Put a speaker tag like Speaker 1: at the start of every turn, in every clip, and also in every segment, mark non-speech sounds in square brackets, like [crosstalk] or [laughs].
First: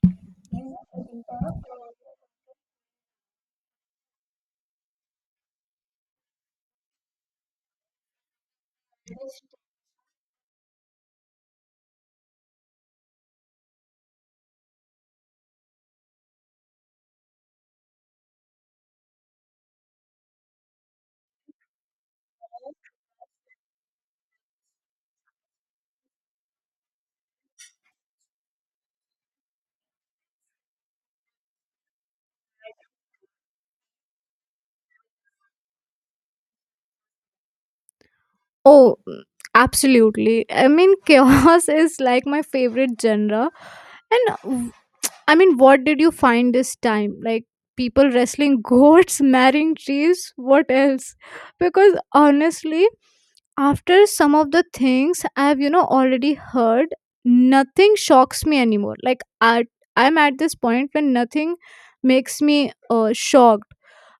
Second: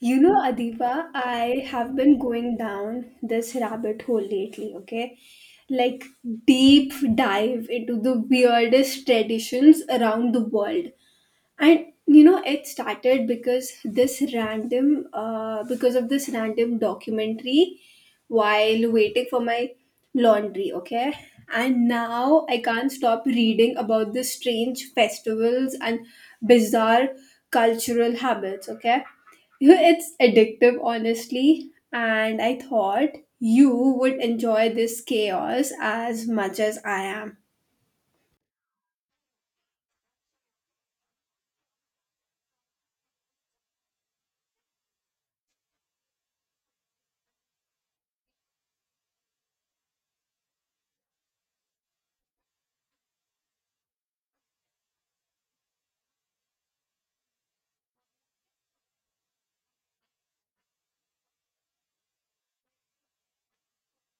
Speaker 1: You know, Adiba, I have been going down this rabbit hole lately, okay? Like deep dive into the weirdest traditions around the world and you know it started because this random because of this random documentary while waiting for my laundry, okay, and now I can't stop reading about the strange festivals and bizarre cultural habits, okay. You know it's addictive, honestly, and I thought you would enjoy this chaos as much as I am.
Speaker 2: Oh, absolutely. I mean, [laughs] chaos is like my favorite genre. And I mean, what did you find this time? Like people wrestling goats, [laughs] marrying trees, what else? Because honestly, after some of the things I've already heard, nothing shocks me anymore. Like I'm at this point when nothing makes me shocked.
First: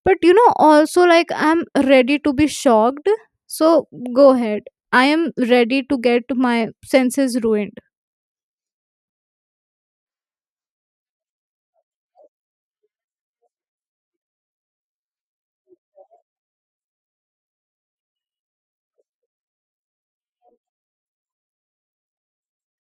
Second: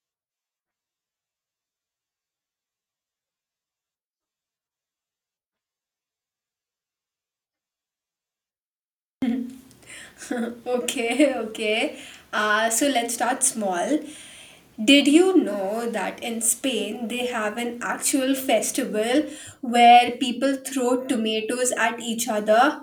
Speaker 2: But also like I'm ready to be shocked. So go ahead. I am ready to get my senses ruined.
Speaker 1: [laughs] Okay, okay. So let's start small. Did you know that in Spain they have an actual festival where people throw tomatoes at each other?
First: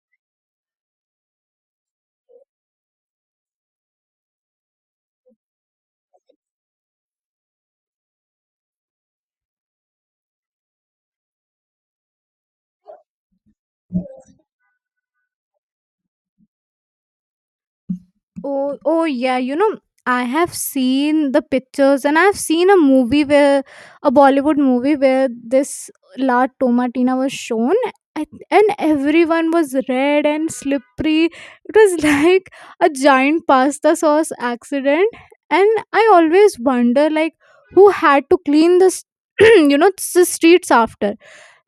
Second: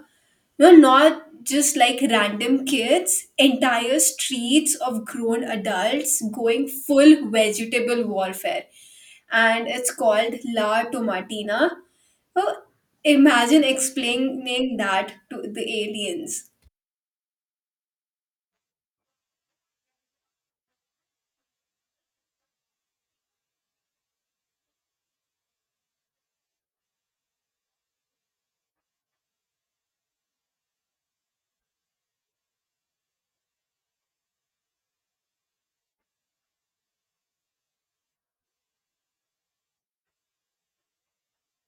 Speaker 1: No, not just like random kids, entire streets of grown adults going full vegetable warfare. And it's called La Tomatina. So imagine explaining that to the aliens.
Speaker 2: Oh, oh yeah, I have seen the pictures, and I've seen a movie where a Bollywood movie where this La Tomatina was shown, and everyone was red and slippery. It was [laughs] like a giant pasta sauce accident. And I always wonder like who had to clean this [clears throat] the streets after.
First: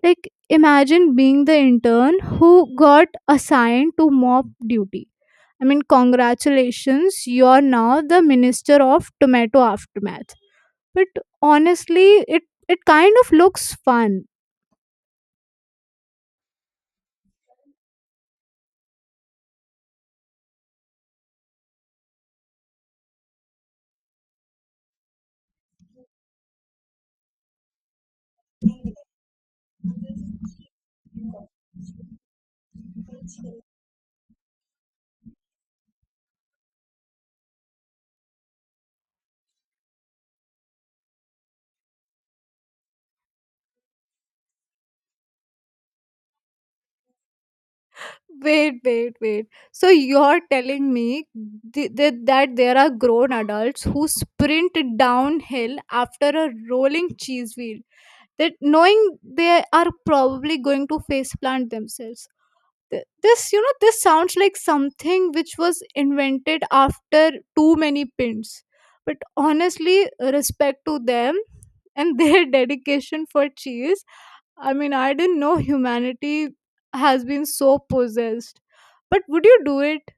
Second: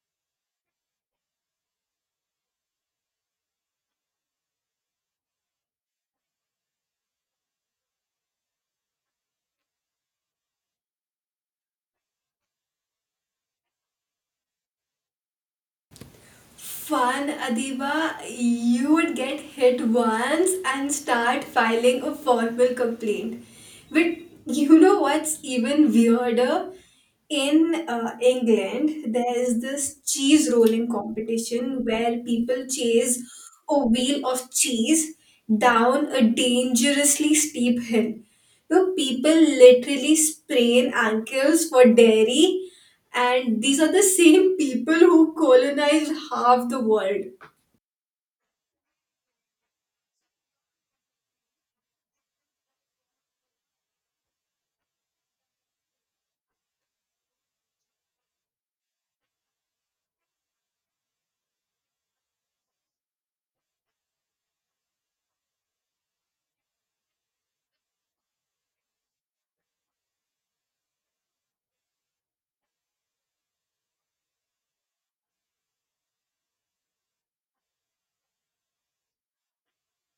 Speaker 2: Like, imagine being the intern who got assigned to mop duty. I mean, congratulations, you're now the minister of tomato aftermath. But honestly, it kind of looks fun.
Speaker 1: Fun, Adiba. You would get hit once and start filing a formal complaint. But you know what's even weirder? In England, there is this cheese rolling competition where people chase a wheel of cheese down a dangerously steep hill. So people literally sprain ankles for dairy, and these are the same people who colonize half the world.
Speaker 2: Wait, wait, wait. So you're telling me that there are grown adults who sprint downhill after a rolling cheese wheel, that knowing they are probably going to faceplant themselves. Th- this you know this sounds like something which was invented after too many pins. But honestly, respect to them and [laughs] their dedication for cheese. I mean, I didn't know humanity has been so possessed. But would you do it?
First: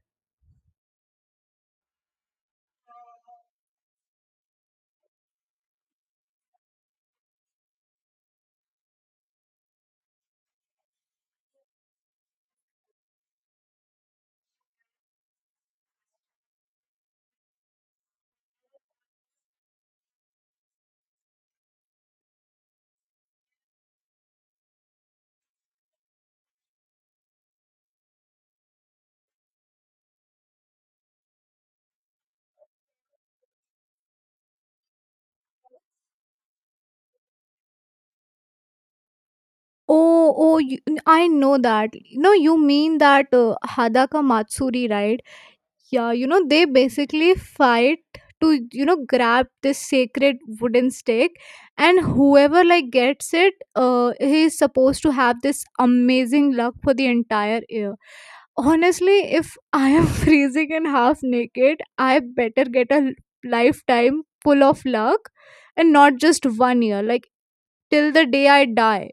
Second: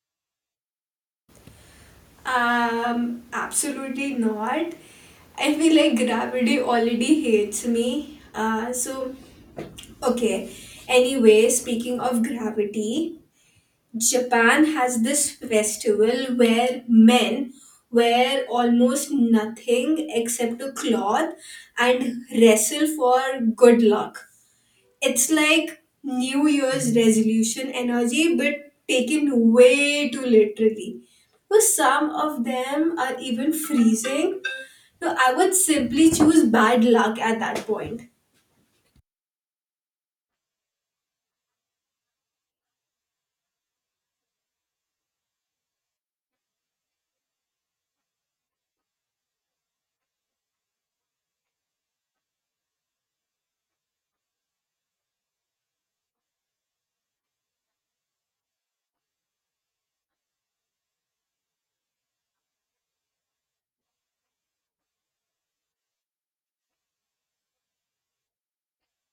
Speaker 1: Absolutely not. I feel like gravity already hates me. Okay. Anyway, speaking of gravity, Japan has this festival where men wear almost nothing except a cloth and wrestle for good luck. It's like New Year's resolution energy, but taken way too literally. So some of them are even freezing. So I would simply choose bad luck at that point.
Speaker 2: Oh, oh I know that. No, you mean that hadaka matsuri, right? Yeah, they basically fight to, grab this sacred wooden stake, and whoever like gets it, he is supposed to have this amazing luck for the entire year. Honestly, if I am [laughs] freezing and half naked, I better get a lifetime full of luck and not just one year, like till the day I die.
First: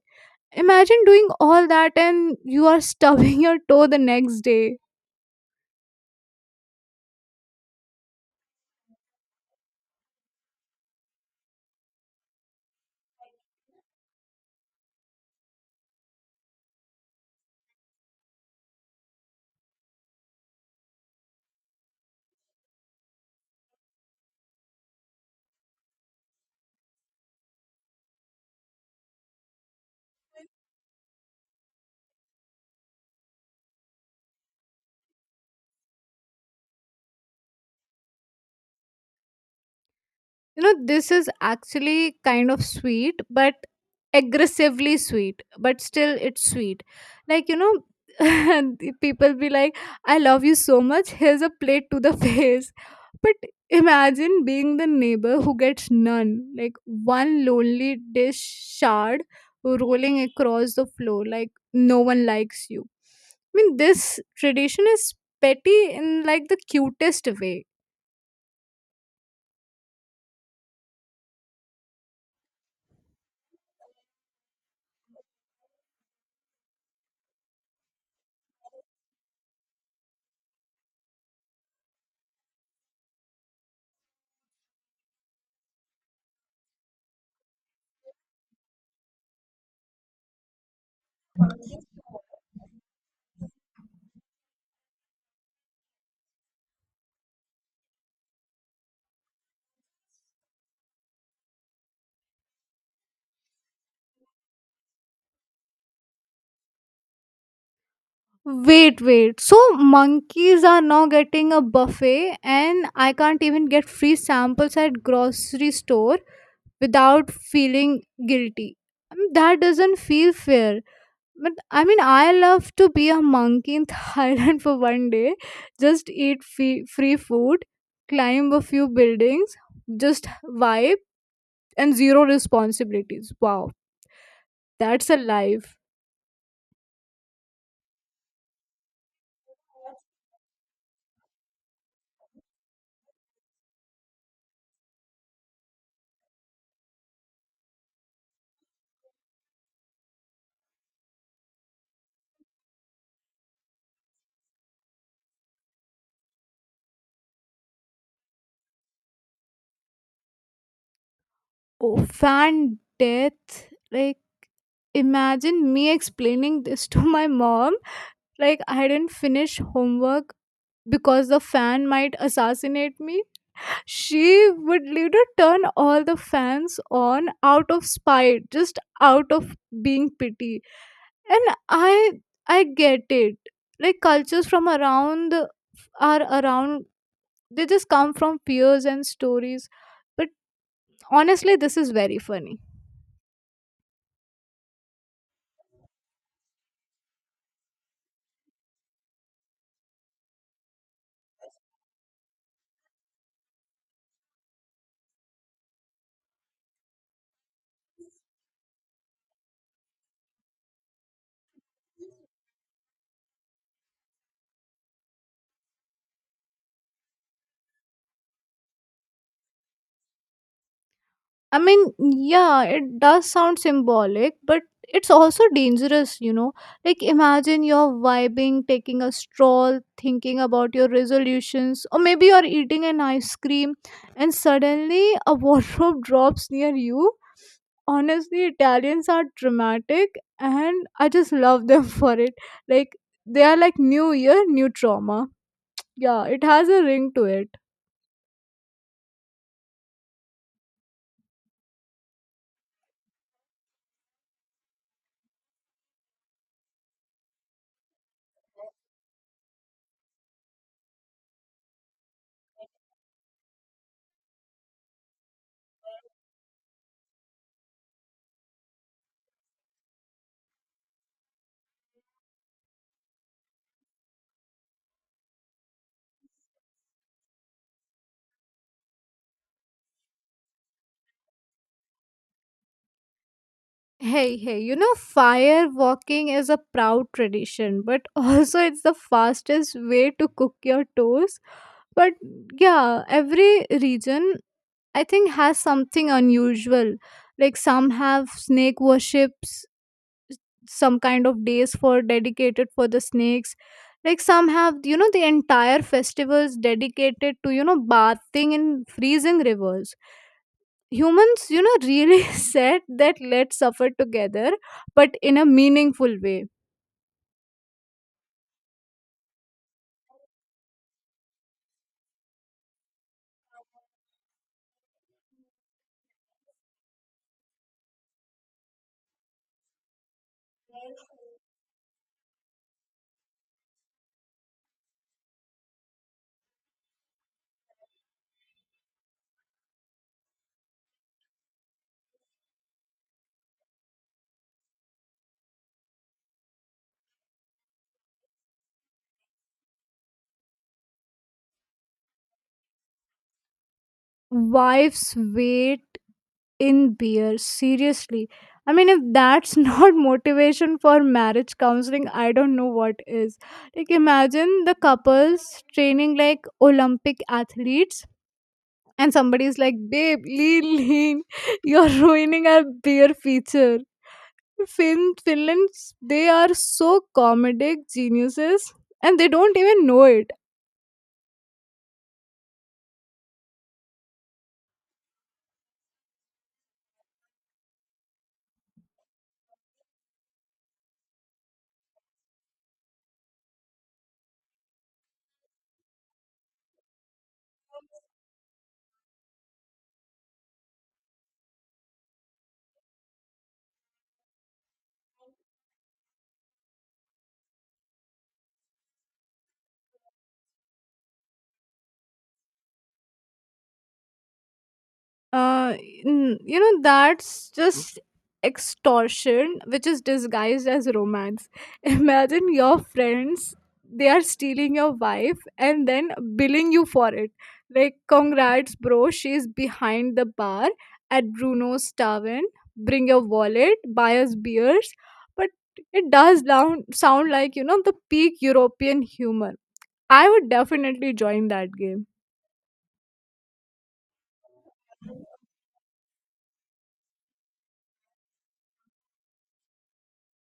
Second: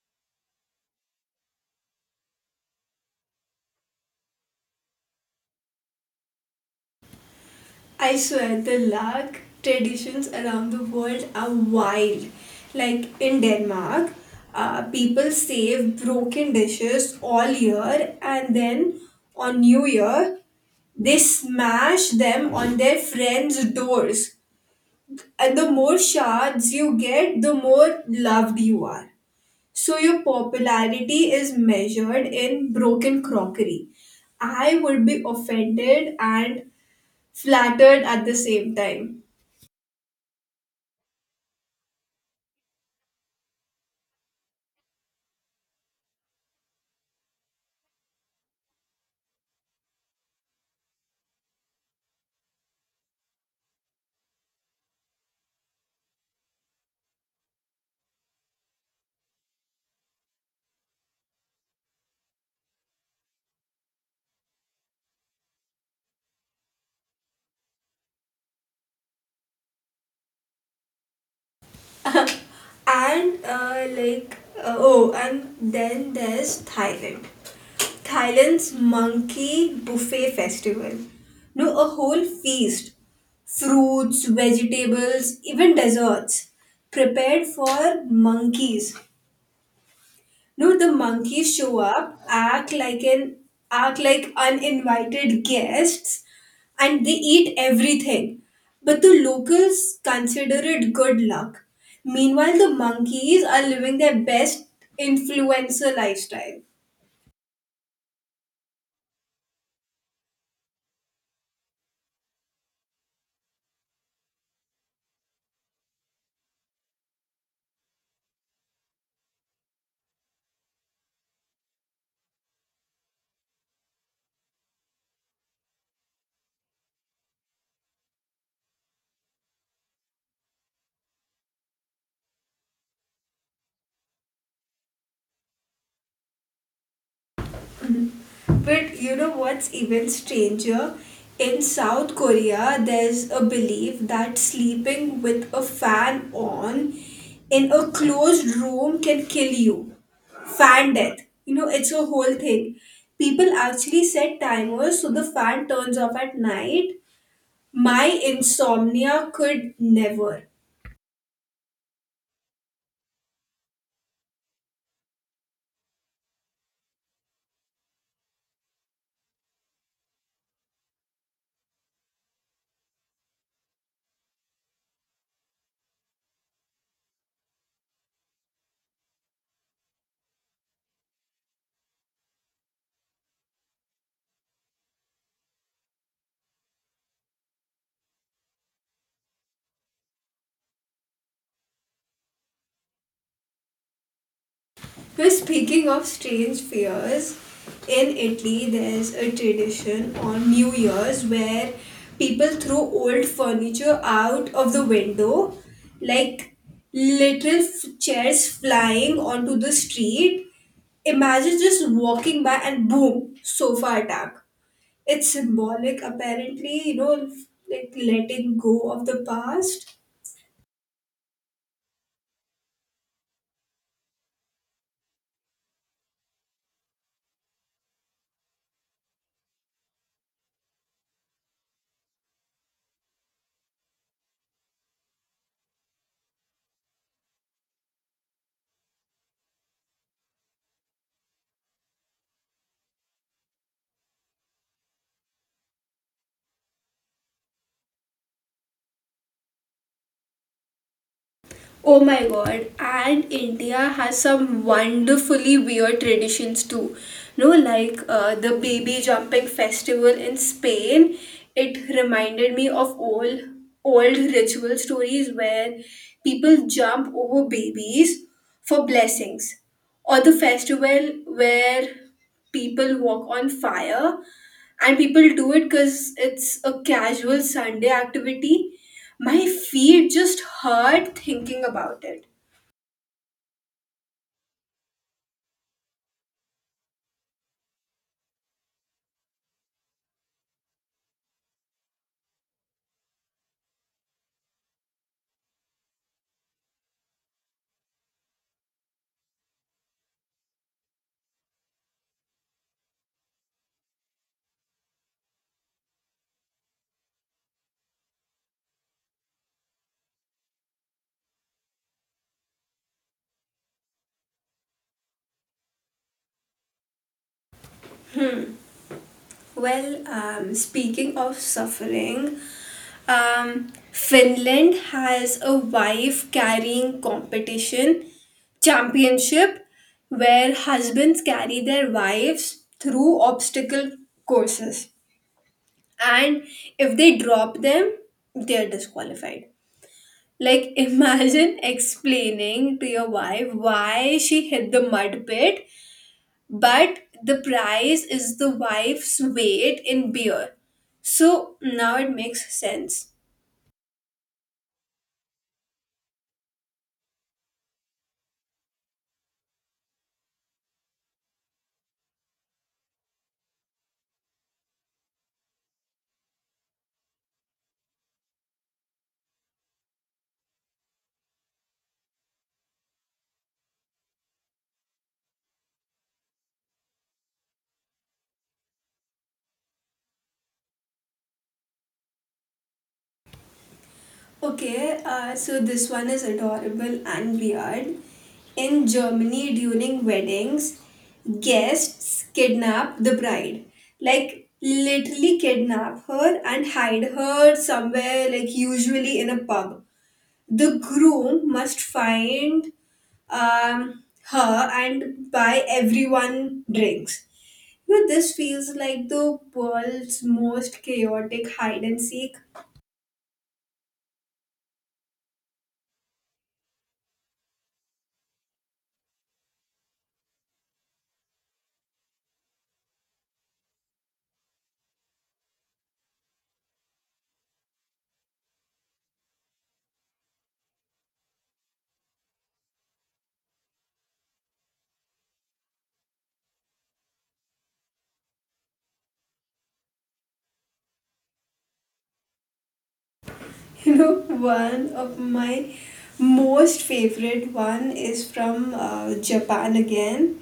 Speaker 2: Imagine doing all that and you are stubbing [laughs] your toe the next day.
Speaker 1: I swear the luck traditions around the world are wild. Like in Denmark, people save broken dishes all year and then on New Year they smash them on their friends' doors, and the more shards you get, the more loved you are. So your popularity is measured in broken crockery. I would be offended and flattered at the same time.
Speaker 2: This is actually kind of sweet, but aggressively sweet, but still it's sweet. Like, [laughs] and the people be like, I love you so much, here's a plate to the [laughs] face. But imagine being the neighbor who gets none, like one lonely dish shard rolling across the floor, like no one likes you. I mean, this tradition is petty in like the cutest way.
Speaker 1: And then there's Thailand. Thailand's monkey buffet festival. No, a whole feast. Fruits, vegetables, even desserts prepared for monkeys. No, the monkeys show up, act like uninvited guests, and they eat everything. But the locals consider it good luck. Meanwhile, the monkeys are living their best influencer lifestyle.
Speaker 2: Wait, wait. So monkeys are now getting a buffet and I can't even get free samples at grocery store without feeling guilty. I mean, that doesn't feel fair. But I mean, I love to be a monkey in [laughs] Thailand for one day. Just eat free, free food, climb a few buildings, just vibe and zero responsibilities. Wow, that's a life.
Speaker 1: But you know what's even stranger? In South Korea, there's a belief that sleeping with a fan on in a closed room can kill you. Fan death. You know, it's a whole thing. People actually set timers so the fan turns off at night. My insomnia could never.
Speaker 2: Oh, fan death. Like imagine me explaining this [laughs] to my mom, like I didn't finish homework because the fan might assassinate me. She would later turn all the fans on out of spite, just out of being pity, and I get it. Like cultures from around are around, they just come from fears and stories. But honestly, this is very funny.
Speaker 1: Now, speaking of strange fears, in Italy there's a tradition on New Year's where people throw old furniture out of the window, like chairs flying onto the street. Imagine just walking by and boom, sofa attack. It's symbolic, apparently, you know, like letting go of the past.
Speaker 2: I mean, yeah, it does sound symbolic, but it's also dangerous. Like, imagine you're vibing, taking a stroll, thinking about your resolutions, or maybe you're eating an ice cream, and suddenly a wardrobe [laughs] drops near you. Honestly, Italians are dramatic, and I just love them [laughs] for it. Like, they are like New Year, new trauma. Yeah, it has a ring to it.
Speaker 1: Oh my god, and India has some wonderfully weird traditions too. No, like the baby jumping festival in Spain, it reminded me of old ritual stories where people jump over babies for blessings. Or the festival where people walk on fire and people do it because it's a casual Sunday activity. My feet just hurt thinking about it.
Speaker 2: Hey, hey, fire walking is a proud tradition, but [laughs] also it's the fastest way to cook your toes. But yeah, every region I think has something unusual. Like some have snake worships, some kind of days for dedicated for the snakes. Like some have, the entire festivals dedicated to, bathing in freezing rivers. Humans really [laughs] said that let's suffer together, but in a meaningful way.
Speaker 1: Well, speaking of suffering, Finland has a wife carrying competition championship where husbands carry their wives through obstacle courses, and if they drop them, they are disqualified. Like, imagine [laughs] explaining to your wife why she hit the mud pit, but the prize is the wife's weight in beer. So now it makes sense.
Speaker 2: Wives wait in beer, seriously. I mean, if that's [laughs] not motivation for marriage counseling, I don't know what is. Like, imagine the couples training like Olympic athletes, and somebody's like, babe, lean lean [laughs] you're ruining our beer feature. Finlands, they are so comedic geniuses, and they don't even know it.
Speaker 1: Okay, so this one is adorable and weird. In Germany, during weddings, guests kidnap the bride. Like, literally kidnap her and hide her somewhere, like, usually in a pub. The groom must find her and buy everyone drinks. You know, this feels like the world's most chaotic hide and seek.
Speaker 2: uh that's just extortion which is disguised as romance. [laughs] Imagine your friends, they are stealing your wife and then billing you for it. Like, congrats bro, she's behind the bar at Bruno's tavern, bring your wallet, buy us beers. But it does sound like the peak European humor. I would definitely join that game.
Speaker 1: [laughs] You know, one of my most favorite one is from Japan again.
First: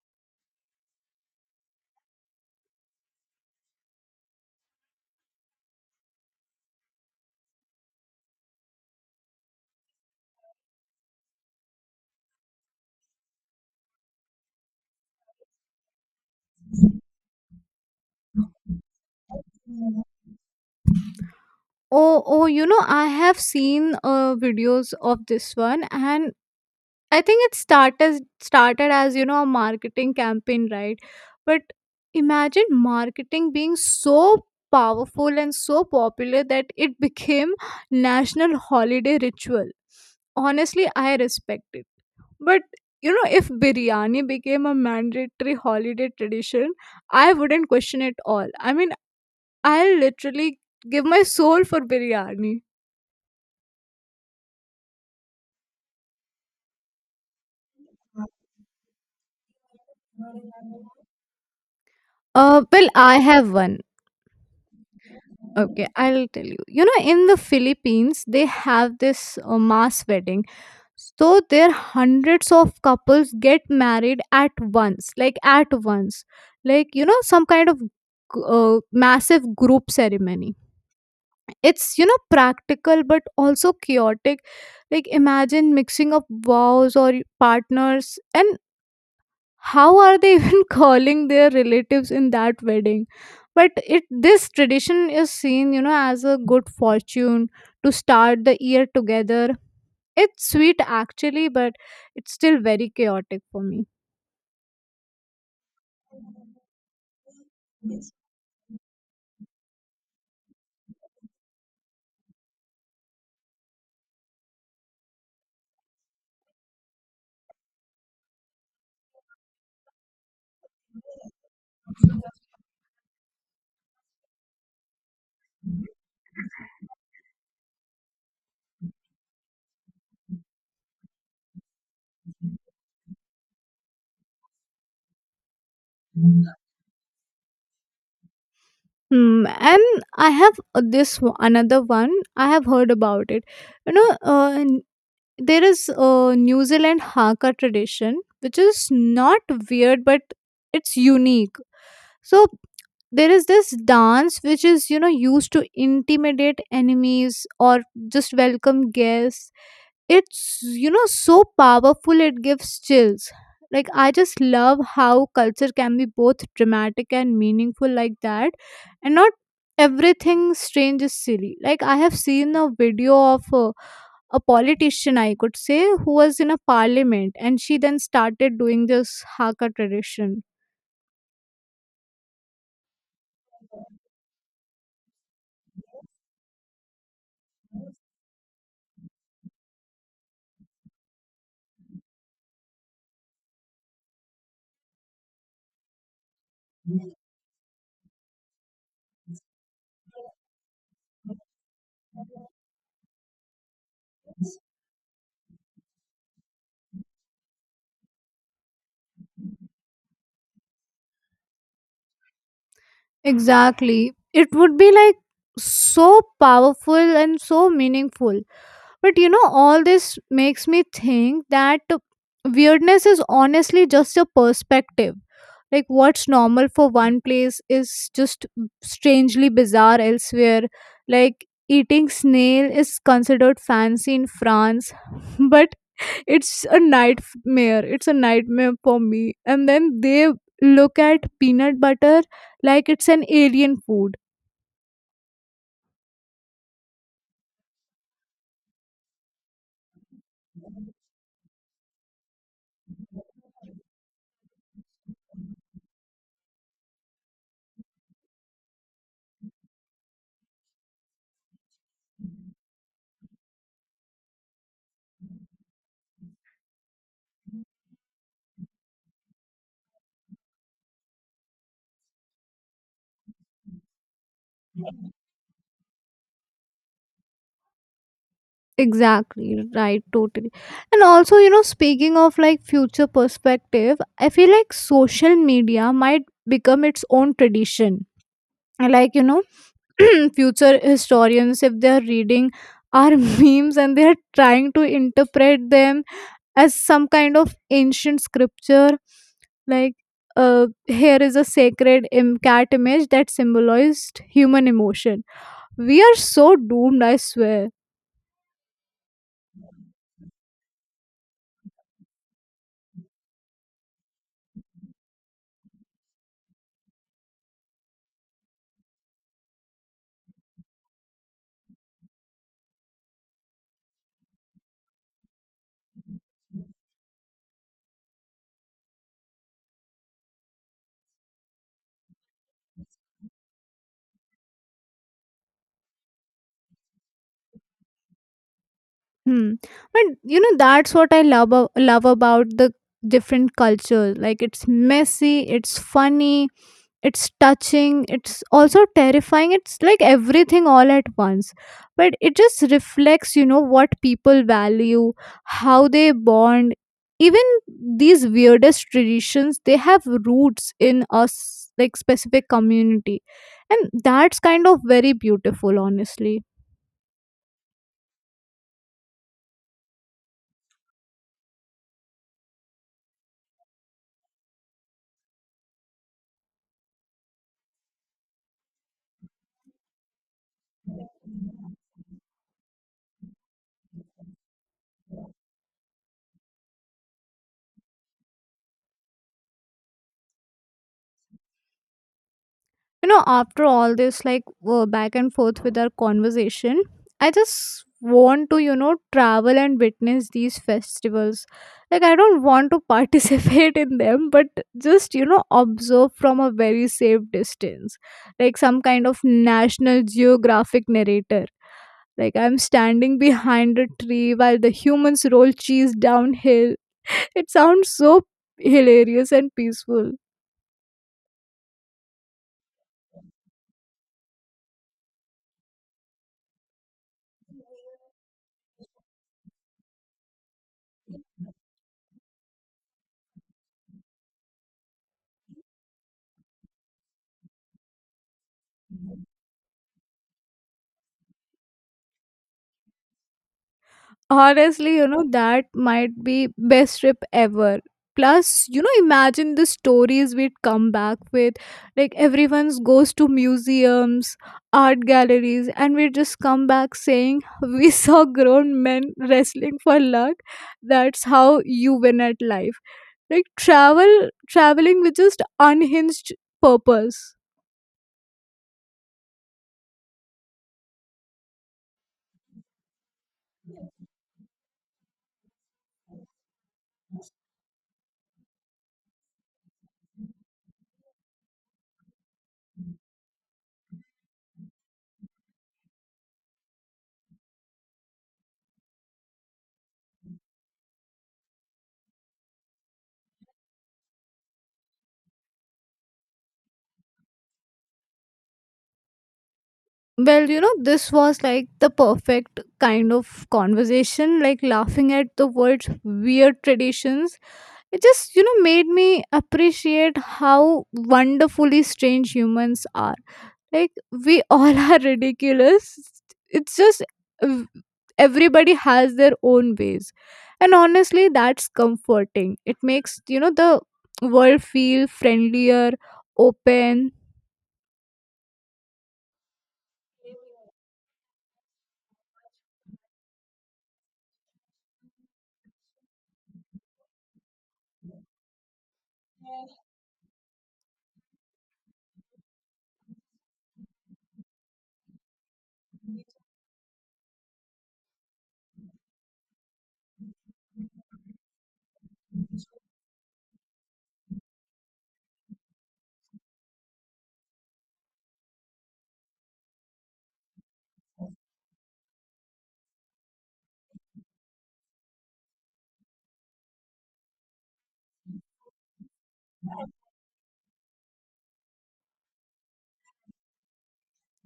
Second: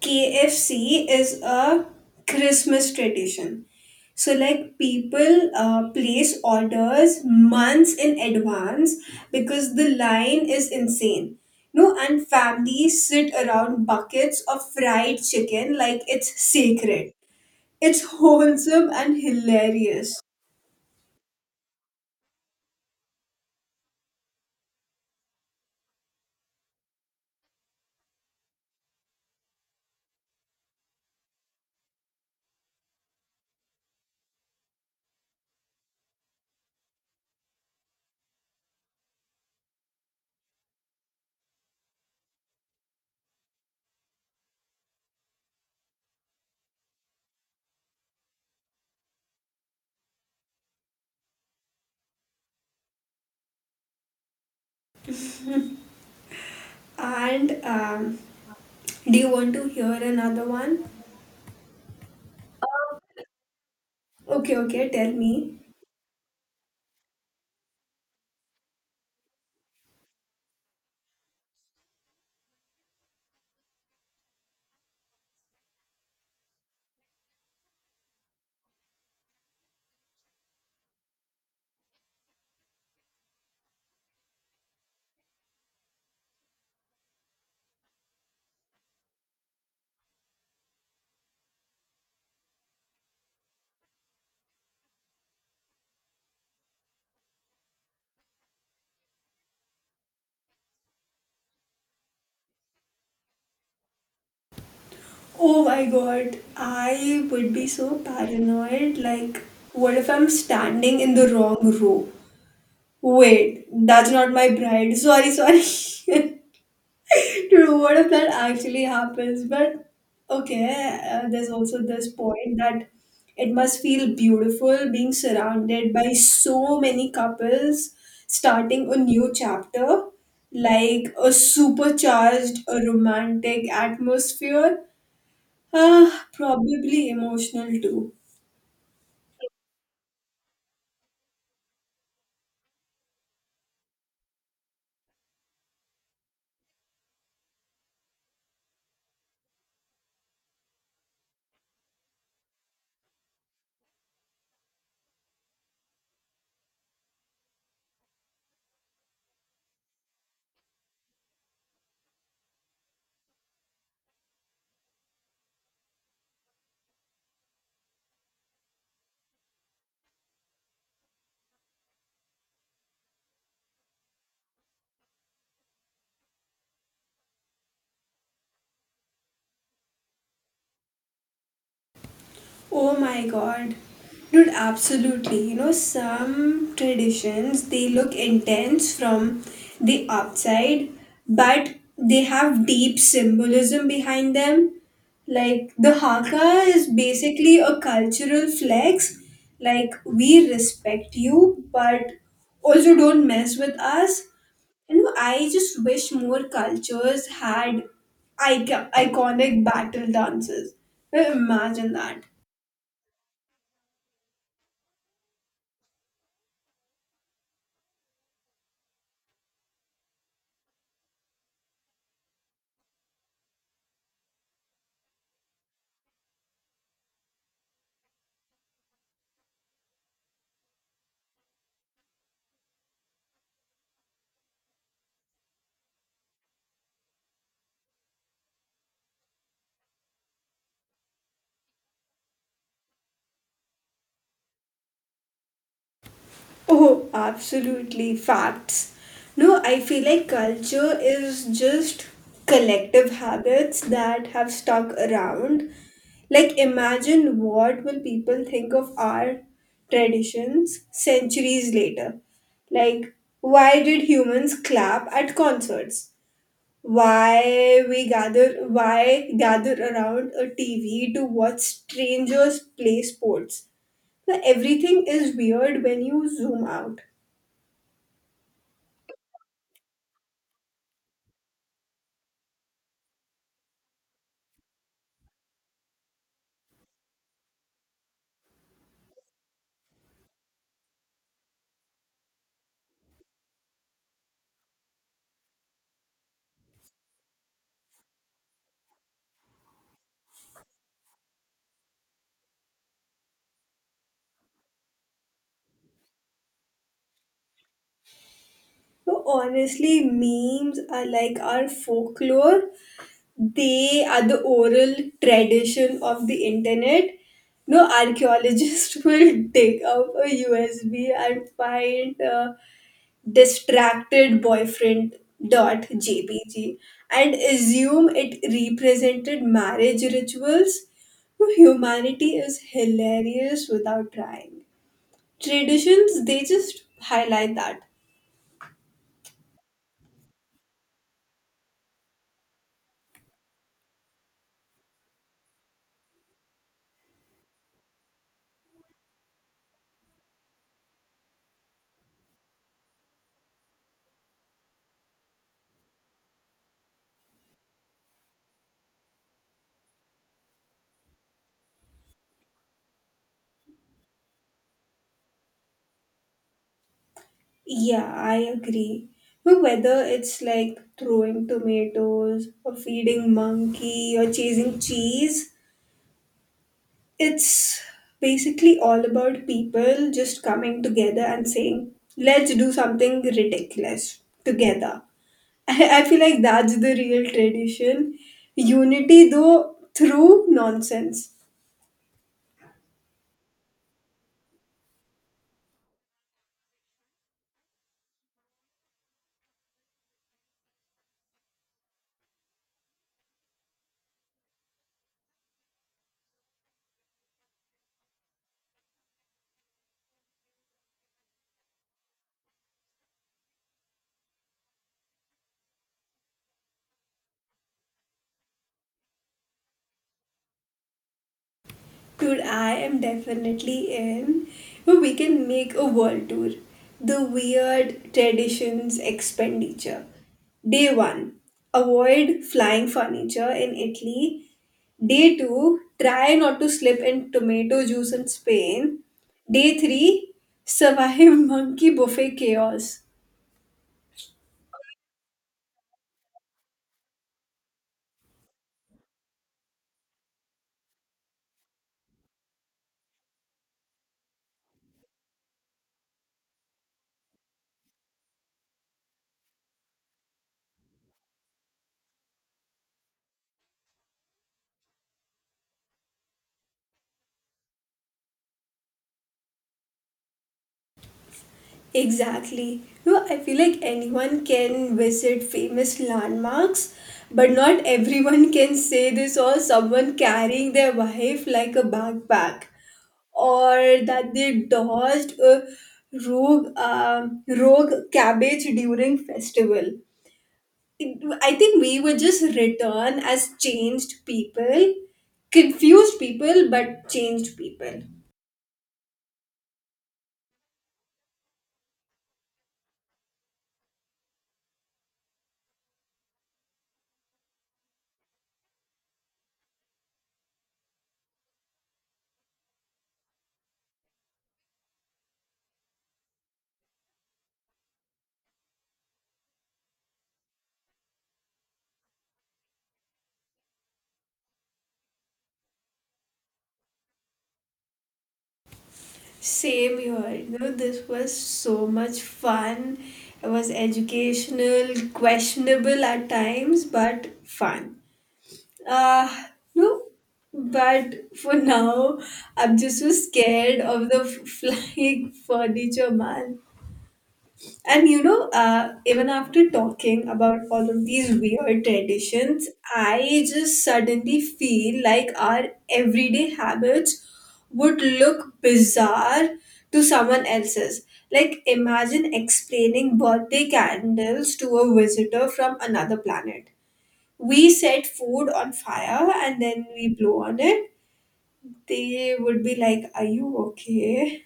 Speaker 1: KFC is a Christmas tradition. So, like, people place orders months in advance because the line is insane. No, and families sit around buckets of fried chicken like it's sacred. It's wholesome and hilarious.
Speaker 2: Oh, oh, I have seen videos of this one, and I think it started as a marketing campaign, right? But imagine marketing being so powerful and so popular that it [laughs] became national holiday ritual. Honestly, I respect it, but if biryani became a mandatory holiday tradition, I wouldn't question it all. I mean, I'll literally give my soul for biryani.
Speaker 1: And Do you want to hear another one?
Speaker 2: Well, I have one.
Speaker 1: Okay, okay, tell me.
Speaker 2: Okay, I'll tell you. In the Philippines, they have this mass wedding. So there hundreds of couples get married at once, like some kind of massive group ceremony. It's practical but also chaotic. Like imagine mixing up vows or partners, and how are they [laughs] even calling their relatives in that wedding? But it this tradition is seen as a good fortune to start the year together. It's sweet actually, but it's still very chaotic for me.
Speaker 1: Oh my god, I would be so paranoid. Like, what if I'm standing in the wrong row? Wait, that's not my bride. Sorry, sorry. [laughs] True, what if that actually happens? But okay, there's also this point that it must feel beautiful being surrounded by so many couples starting a new chapter, like a supercharged, a romantic atmosphere, ah, probably emotional too.
Speaker 2: Hmm, and I have this another one. I have heard about it. You know, uh, n- there is a New Zealand Haka tradition, which is not weird, but it's unique. So there is this dance which is used to intimidate enemies or just welcome guests. It's so powerful, it gives chills. Like, I just love how culture can be both dramatic and meaningful like that. And not everything strange is silly. Like, I have seen a video of a politician I could say who was in a parliament, and she then started doing this haka tradition.
Speaker 1: Oh my god. Dude, absolutely. You know, some traditions they look intense from the outside, but they have deep symbolism behind them. Like the haka is basically a cultural flex. Like we respect you, but also don't mess with us. You know, I just wish more cultures had iconic battle dances. Imagine that.
Speaker 2: Exactly, it would be like so powerful and so meaningful. But all this makes me think that weirdness is honestly just a perspective. Like, what's normal for one place is just strangely bizarre elsewhere. Like, eating snail is considered fancy in France, [laughs] but it's a nightmare. It's a nightmare for me. And then they look at peanut butter like it's an alien food.
Speaker 1: Oh, absolutely. Facts. No, I feel like culture is just collective habits that have stuck around. Like, imagine what will people think of our traditions centuries later. Like, why did humans clap at concerts? Why we gather? Why gather around a TV to watch strangers play sports? Well, everything is weird when you zoom out.
Speaker 2: Exactly, right, totally. And also, speaking of like future perspective, I feel like social media might become its own tradition. And, like, [clears throat] future historians, if they're reading our [laughs] memes and they're trying to interpret them as some kind of ancient scripture, like, here is a sacred cat image that symbolized human emotion. We are so doomed, I swear.
Speaker 1: So honestly, memes are like our folklore. They are the oral tradition of the internet. No archaeologist [laughs] will dig up a USB and find distracted boyfriend dot jpg and assume it represented marriage rituals. No, humanity is hilarious without trying. Traditions, they just highlight that.
Speaker 2: Hmm. But that's what I love about the different cultures. Like, it's messy, it's funny, it's touching, it's also terrifying. It's like everything all at once. But it just reflects, what people value, how they bond. Even these weirdest traditions, they have roots in us like specific community. And that's kind of very beautiful, honestly.
Speaker 1: Yeah, I agree. But whether it's like throwing tomatoes or feeding monkey or chasing cheese, it's basically all about people just coming together and saying, let's do something ridiculous together. [laughs] I feel like that's the real tradition. Unity, though, through nonsense.
Speaker 2: After all this, like back and forth with our conversation, I just want to travel and witness these festivals. Like, I don't want to [laughs] participate in them, but just observe from a very safe distance, like some kind of National Geographic narrator. Like, I'm standing behind a tree while the humans roll cheese downhill. [laughs] It sounds so hilarious and peaceful.
Speaker 1: Dude, I am definitely in. But we can make a world tour. The weird traditions expenditure. Day 1. Avoid flying furniture in Italy. Day 2. Try not to slip in tomato juice in Spain. Day 3. Survive [laughs] monkey buffet chaos.
Speaker 2: Honestly, that might be best trip ever. Plus, imagine the stories we'd come back with. Like everyone's goes to museums, art galleries, and we just come back saying [laughs] we saw grown men wrestling for luck. That's how you win at life. Like traveling with just unhinged purpose.
Speaker 1: Exactly. No, I feel like anyone can visit famous landmarks, but not everyone can say they saw someone carrying their wife like a backpack, or that they dodged a rogue cabbage during festival. It- I think we would just return as changed people, confused people, but changed people.
Speaker 2: Well, this was like the perfect kind of conversation, like laughing at the world's weird traditions. It just made me appreciate how wonderfully strange humans are. Like, we all [laughs] are ridiculous. It's just uh, everybody has their own ways. And honestly, that's comforting. It makes the world feel friendlier, open.
Speaker 1: Same here. You know, this was so much fun. It was educational, questionable at times, but fun. Uh, no, but for now, I'm just so scared of the [laughs] flying furniture, man. And you know, even after talking about all of these weird traditions, I just suddenly feel like our everyday habits would look bizarre to someone else's. Like, imagine explaining birthday candles to a visitor from another planet. We set food on fire and then we blow on it. They would be like, are you okay?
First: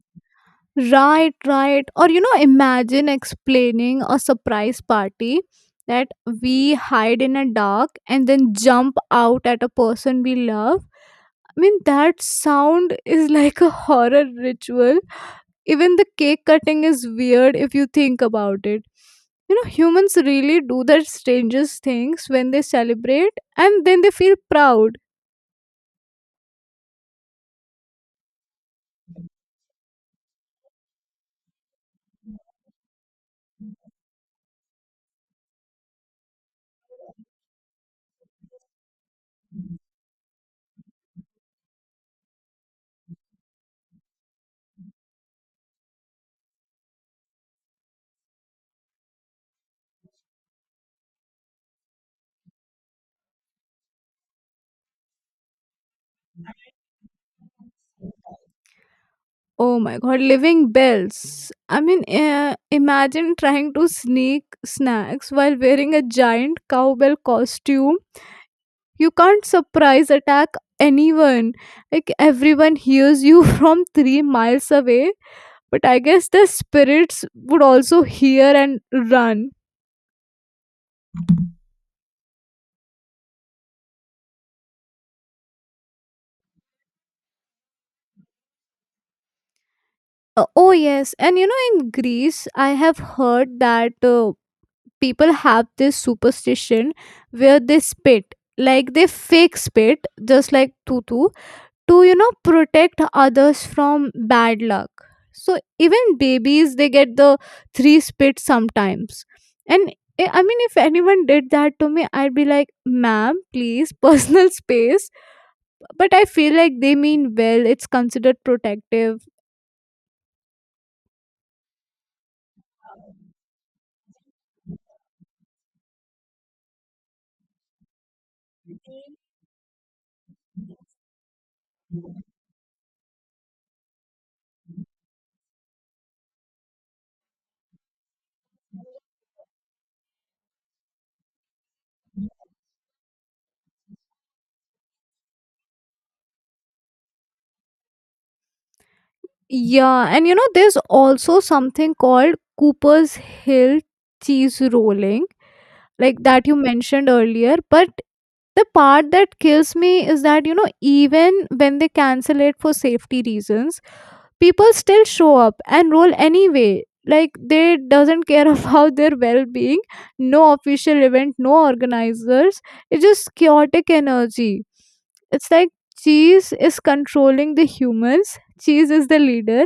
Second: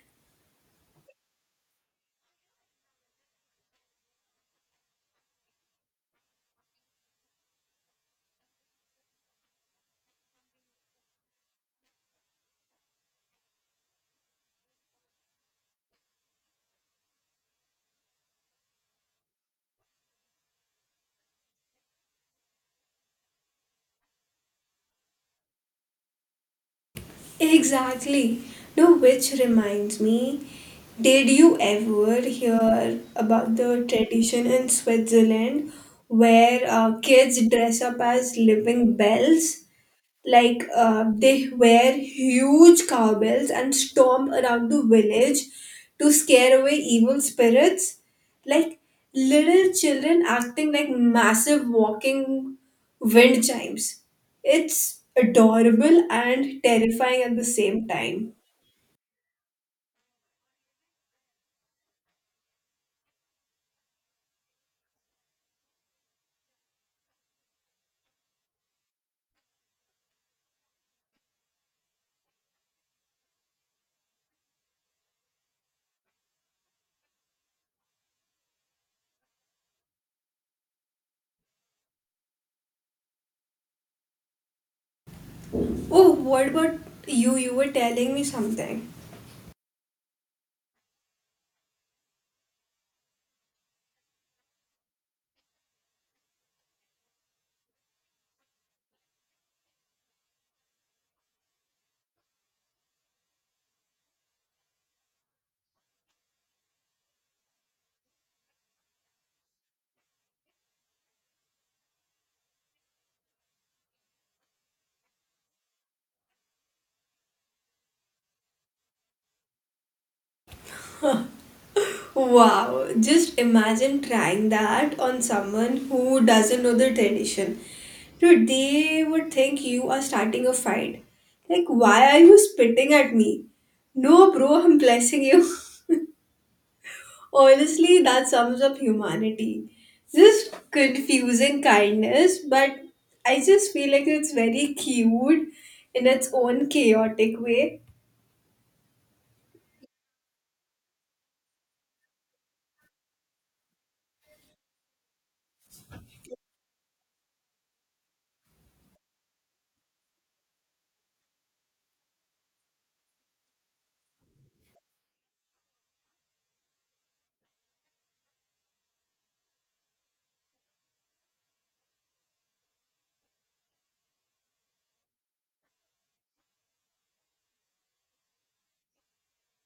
Speaker 2: Right, right. Or imagine explaining a surprise party that we hide in a dark and then jump out at a person we love. I mean, that sound is [laughs] like a horror ritual. Even the cake cutting is weird if you think about it. Humans really do the strangest things when they celebrate and then they feel proud.
Speaker 1: Exactly. No, which reminds me, did you ever hear about the tradition in Switzerland where kids dress up as living bells, like they wear huge cowbells and storm around the village to scare away evil spirits. Like little children acting like massive walking wind chimes. It's adorable and terrifying at the same time.
Speaker 2: Oh my god, living bells. I mean, imagine trying to sneak snacks while wearing a giant cowbell costume. You can't surprise attack anyone. Like, everyone hears you [laughs] from 3 miles away. But I guess the spirits would also hear and run.
Speaker 1: Oh, what about you? You were telling me something.
Speaker 2: Oh, yes. And you know, in Greece, I have heard that people have this superstition where they spit. Like, they fake spit, just like Tutu to protect others from bad luck, so even babies, they get the three spits sometimes. And I mean, if anyone did that to me, I'd be like, ma'am, please, [laughs] personal space. But I feel like they mean well, it's considered protective.
Speaker 1: Wow, just imagine trying that on someone who doesn't know the tradition. Dude, they would think you are starting a fight. Like, why are you spitting at me? No, bro, I'm blessing you. [laughs] Honestly, that sums up humanity. Just confusing kindness, but I just feel like it's very cute in its own chaotic way.
Speaker 2: Yeah, and you know, there's also something called Cooper's Hill cheese rolling, like that you mentioned earlier. But the part that kills me is that, you know, even when they cancel it for safety reasons, people still show up and roll anyway. Like, they doesn't care [laughs] about their well-being, no official event, no organizers. It's just chaotic energy. It's like cheese is controlling the humans. Cheese is the leader.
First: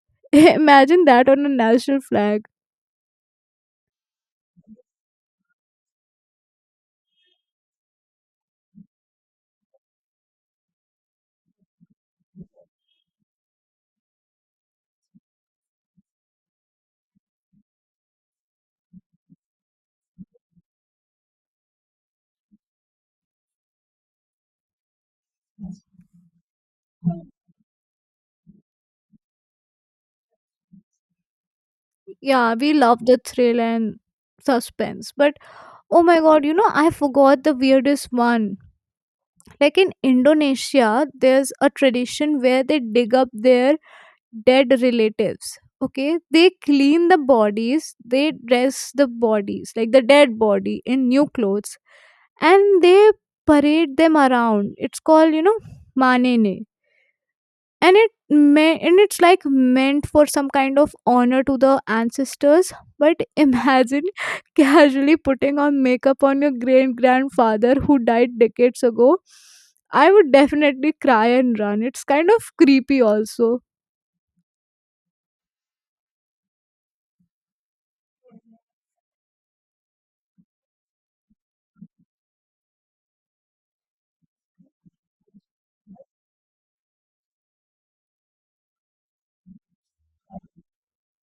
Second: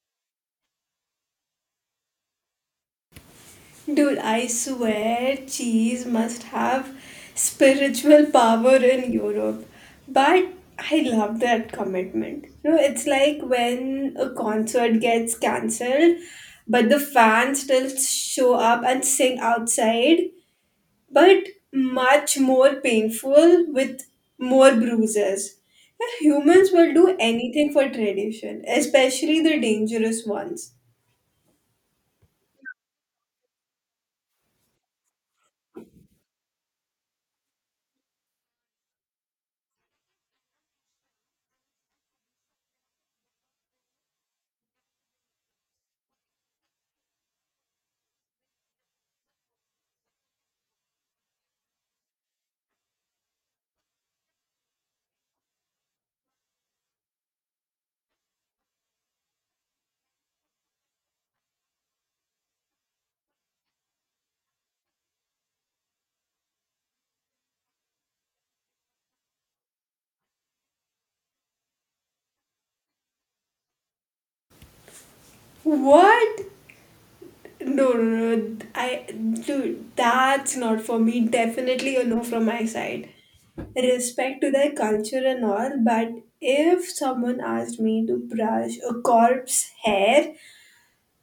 Speaker 2: [laughs] Imagine that on a national flag.
Speaker 1: Dude, I swear cheese must have spiritual power in Europe. But I love that commitment. You know, it's like when a concert gets cancelled, but the fans still show up and sing outside, but much more painful with more bruises. And humans will do anything for tradition, especially the dangerous ones.
Speaker 2: Yeah, we love the thrill and suspense, but oh my god, you know, I forgot the weirdest one. Like, in Indonesia, there's a tradition where they dig up their dead relatives. Okay, they clean the bodies, they dress the bodies, like the dead body, in new clothes, and they parade them around. It's called, you know, manene, and it may and it's like meant for some kind of honor to the ancestors. But imagine [laughs] casually putting on makeup on your great grandfather who died decades ago. I would definitely cry and run. It's kind of creepy also.
Speaker 1: What? No, no, no, dude, that's not for me. Definitely a no from my side. Respect to their culture and all, but if someone asked me to brush a corpse hair,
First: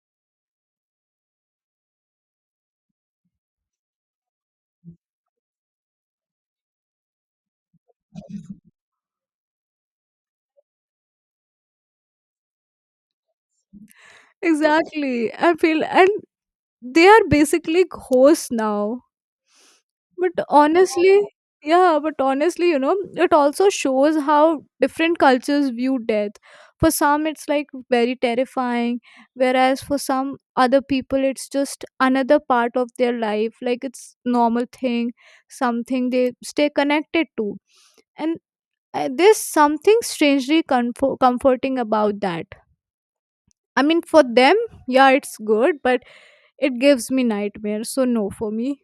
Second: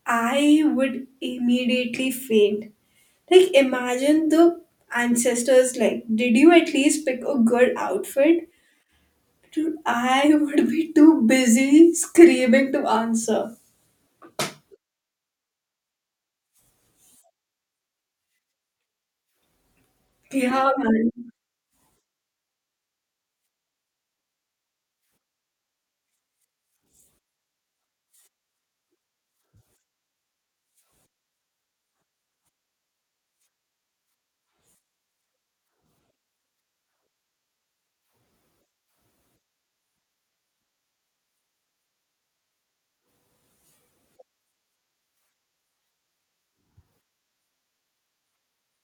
Speaker 1: I would immediately faint. Like, imagine the ancestors, like, did you at least pick a good outfit? Dude, I [laughs] would be too busy screaming to answer.
Speaker 2: Exactly, I feel, and they are basically ghosts now. But
Speaker 1: Yeah, man.
Speaker 2: honestly, yeah, but honestly, you know, it also shows how different cultures view death. For some, it's like very terrifying, whereas for some other people, it's just another part of their life. Like, it's normal thing, something they stay connected to, and there's something strangely comforting about that. I mean, for them, yeah, it's good, but it gives me nightmares. So no, for me.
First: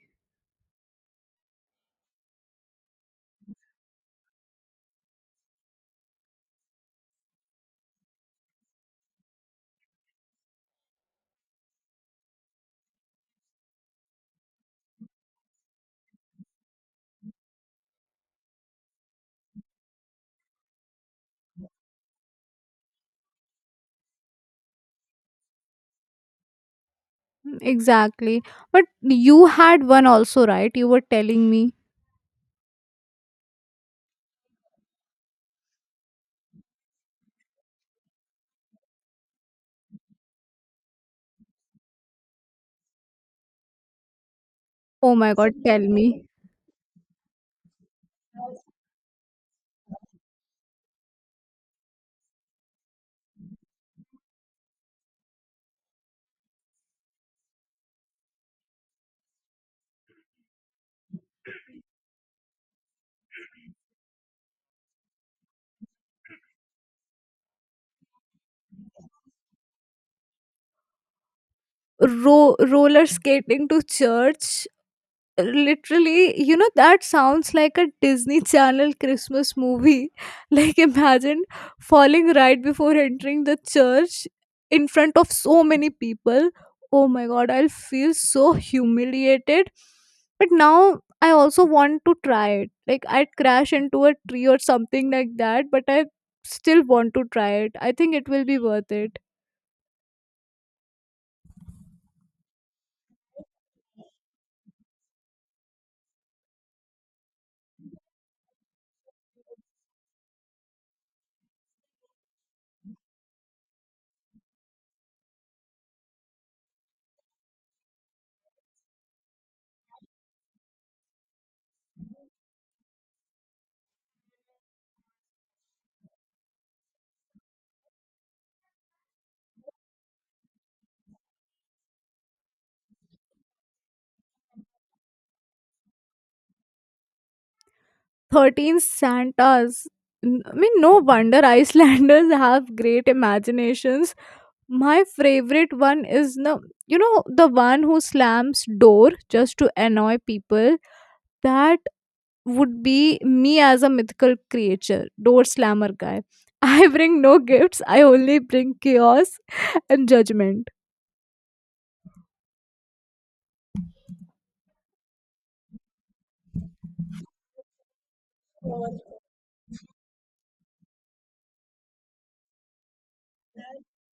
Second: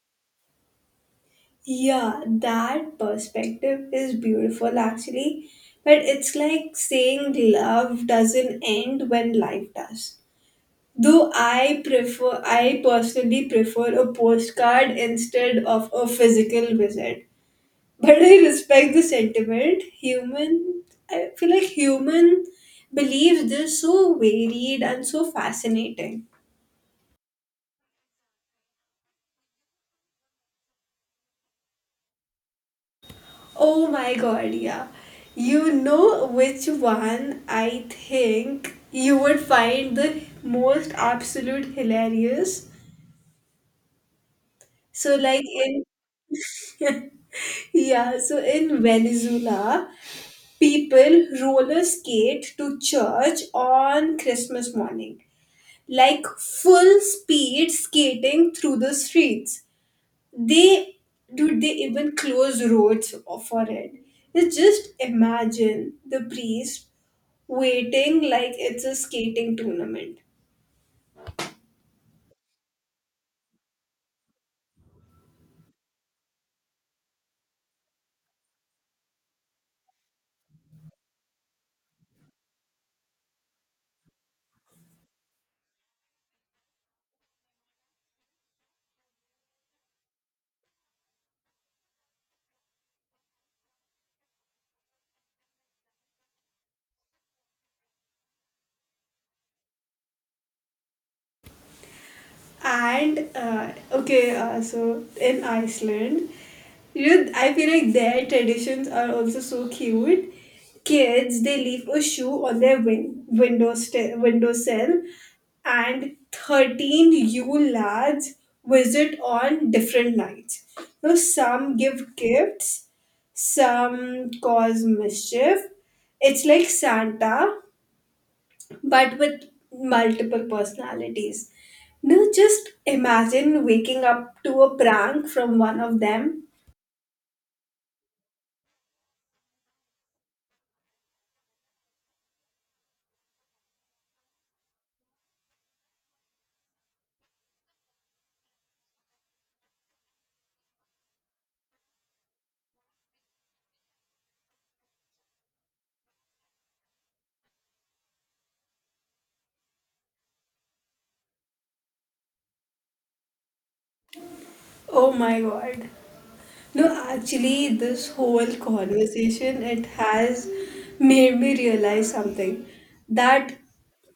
Speaker 1: Yeah, that perspective is beautiful actually. But it's like saying love doesn't end when life does. I personally prefer a postcard instead of a physical visit. But I respect the sentiment. I feel like human believes this so varied and so fascinating.
Speaker 2: Exactly. But you had one also, right? You were telling me.
Speaker 1: Oh my god, yeah. You know which one I think you would find the most absolute hilarious?
Speaker 2: Oh
Speaker 1: So,
Speaker 2: my
Speaker 1: like
Speaker 2: god, tell
Speaker 1: in,
Speaker 2: me.
Speaker 1: [laughs] yeah, so in Venezuela, people roller skate to church on Christmas morning, like full speed skating through the streets. They, do they even close roads for it? You just imagine the priest waiting like it's a skating tournament.
Speaker 2: Roller skating to church, literally, you know, that sounds like a Disney [laughs] channel Christmas movie. [laughs] Like, imagine falling right before entering the church in front of so many people. Oh my god, I'll feel so humiliated. But now I also want to try it. Like, I'd crash into a tree or something like that, but I still want to try it. I think it will be worth it.
Speaker 1: And so in Iceland, you know, I feel like their traditions are also so cute. Kids, they leave a shoe on their windowsill, and 13 Yule lads visit on different nights. Now, some give gifts, some cause mischief. It's like Santa but with multiple personalities. Now just imagine waking up to a prank from one of them.
Speaker 2: 13 santas. I mean, no wonder Icelanders [laughs] have great imaginations. My favorite one is the, you know, the one who slams door just to annoy people. That would be me as a mythical creature, door slammer guy. [laughs] I bring no gifts, I only bring chaos [laughs] and judgment.
Speaker 1: Oh my god. No, actually, this whole conversation, it has made me realize something, that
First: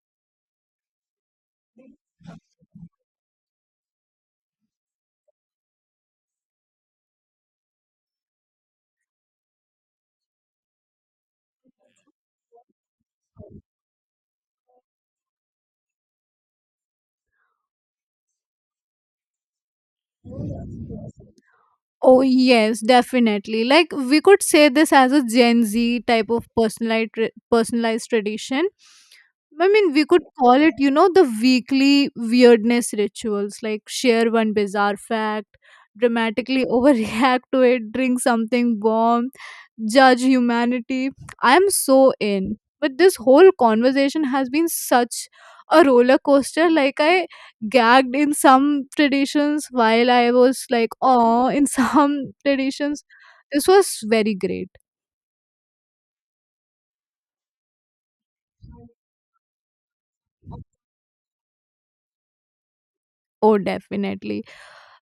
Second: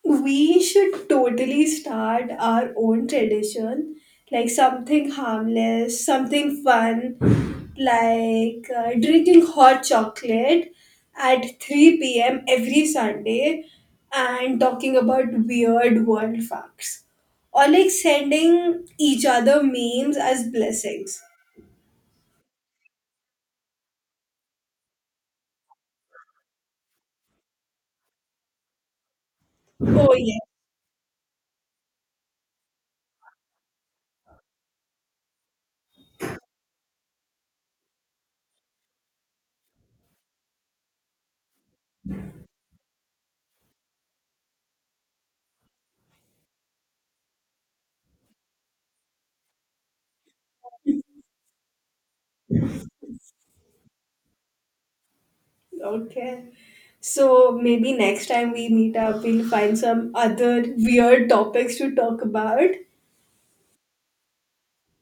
Speaker 1: we should totally start our own tradition, like something harmless, something fun, like drinking hot chocolate at 3 p.m. every Sunday and talking about weird world facts, or like sending each other memes as blessings.
Speaker 2: Oh, yes, definitely. Like, we could say this as a Gen Z type of personalized tradition. I mean, we
Speaker 1: Oh,
Speaker 2: could
Speaker 1: yes.
Speaker 2: call it, you know, the weekly weirdness rituals. Like, share one bizarre fact, dramatically [laughs] overreact to it, drink something warm, judge humanity. I am so in. But this whole conversation has been such a roller coaster. Like, I gagged in some traditions while I was like, oh, in some [laughs] traditions, this was very great.
Speaker 1: Okay. So maybe next time we meet up, we'll find some other weird topics to talk about.
Speaker 2: Oh, definitely.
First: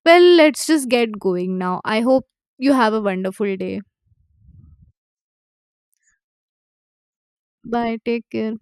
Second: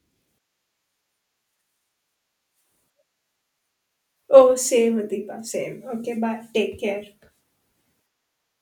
Speaker 2: Well, let's just get going now. I hope you have a wonderful day.
Speaker 1: Oh, same, Adipa, same. Okay, bye. Take care.
Speaker 2: Bye, take care.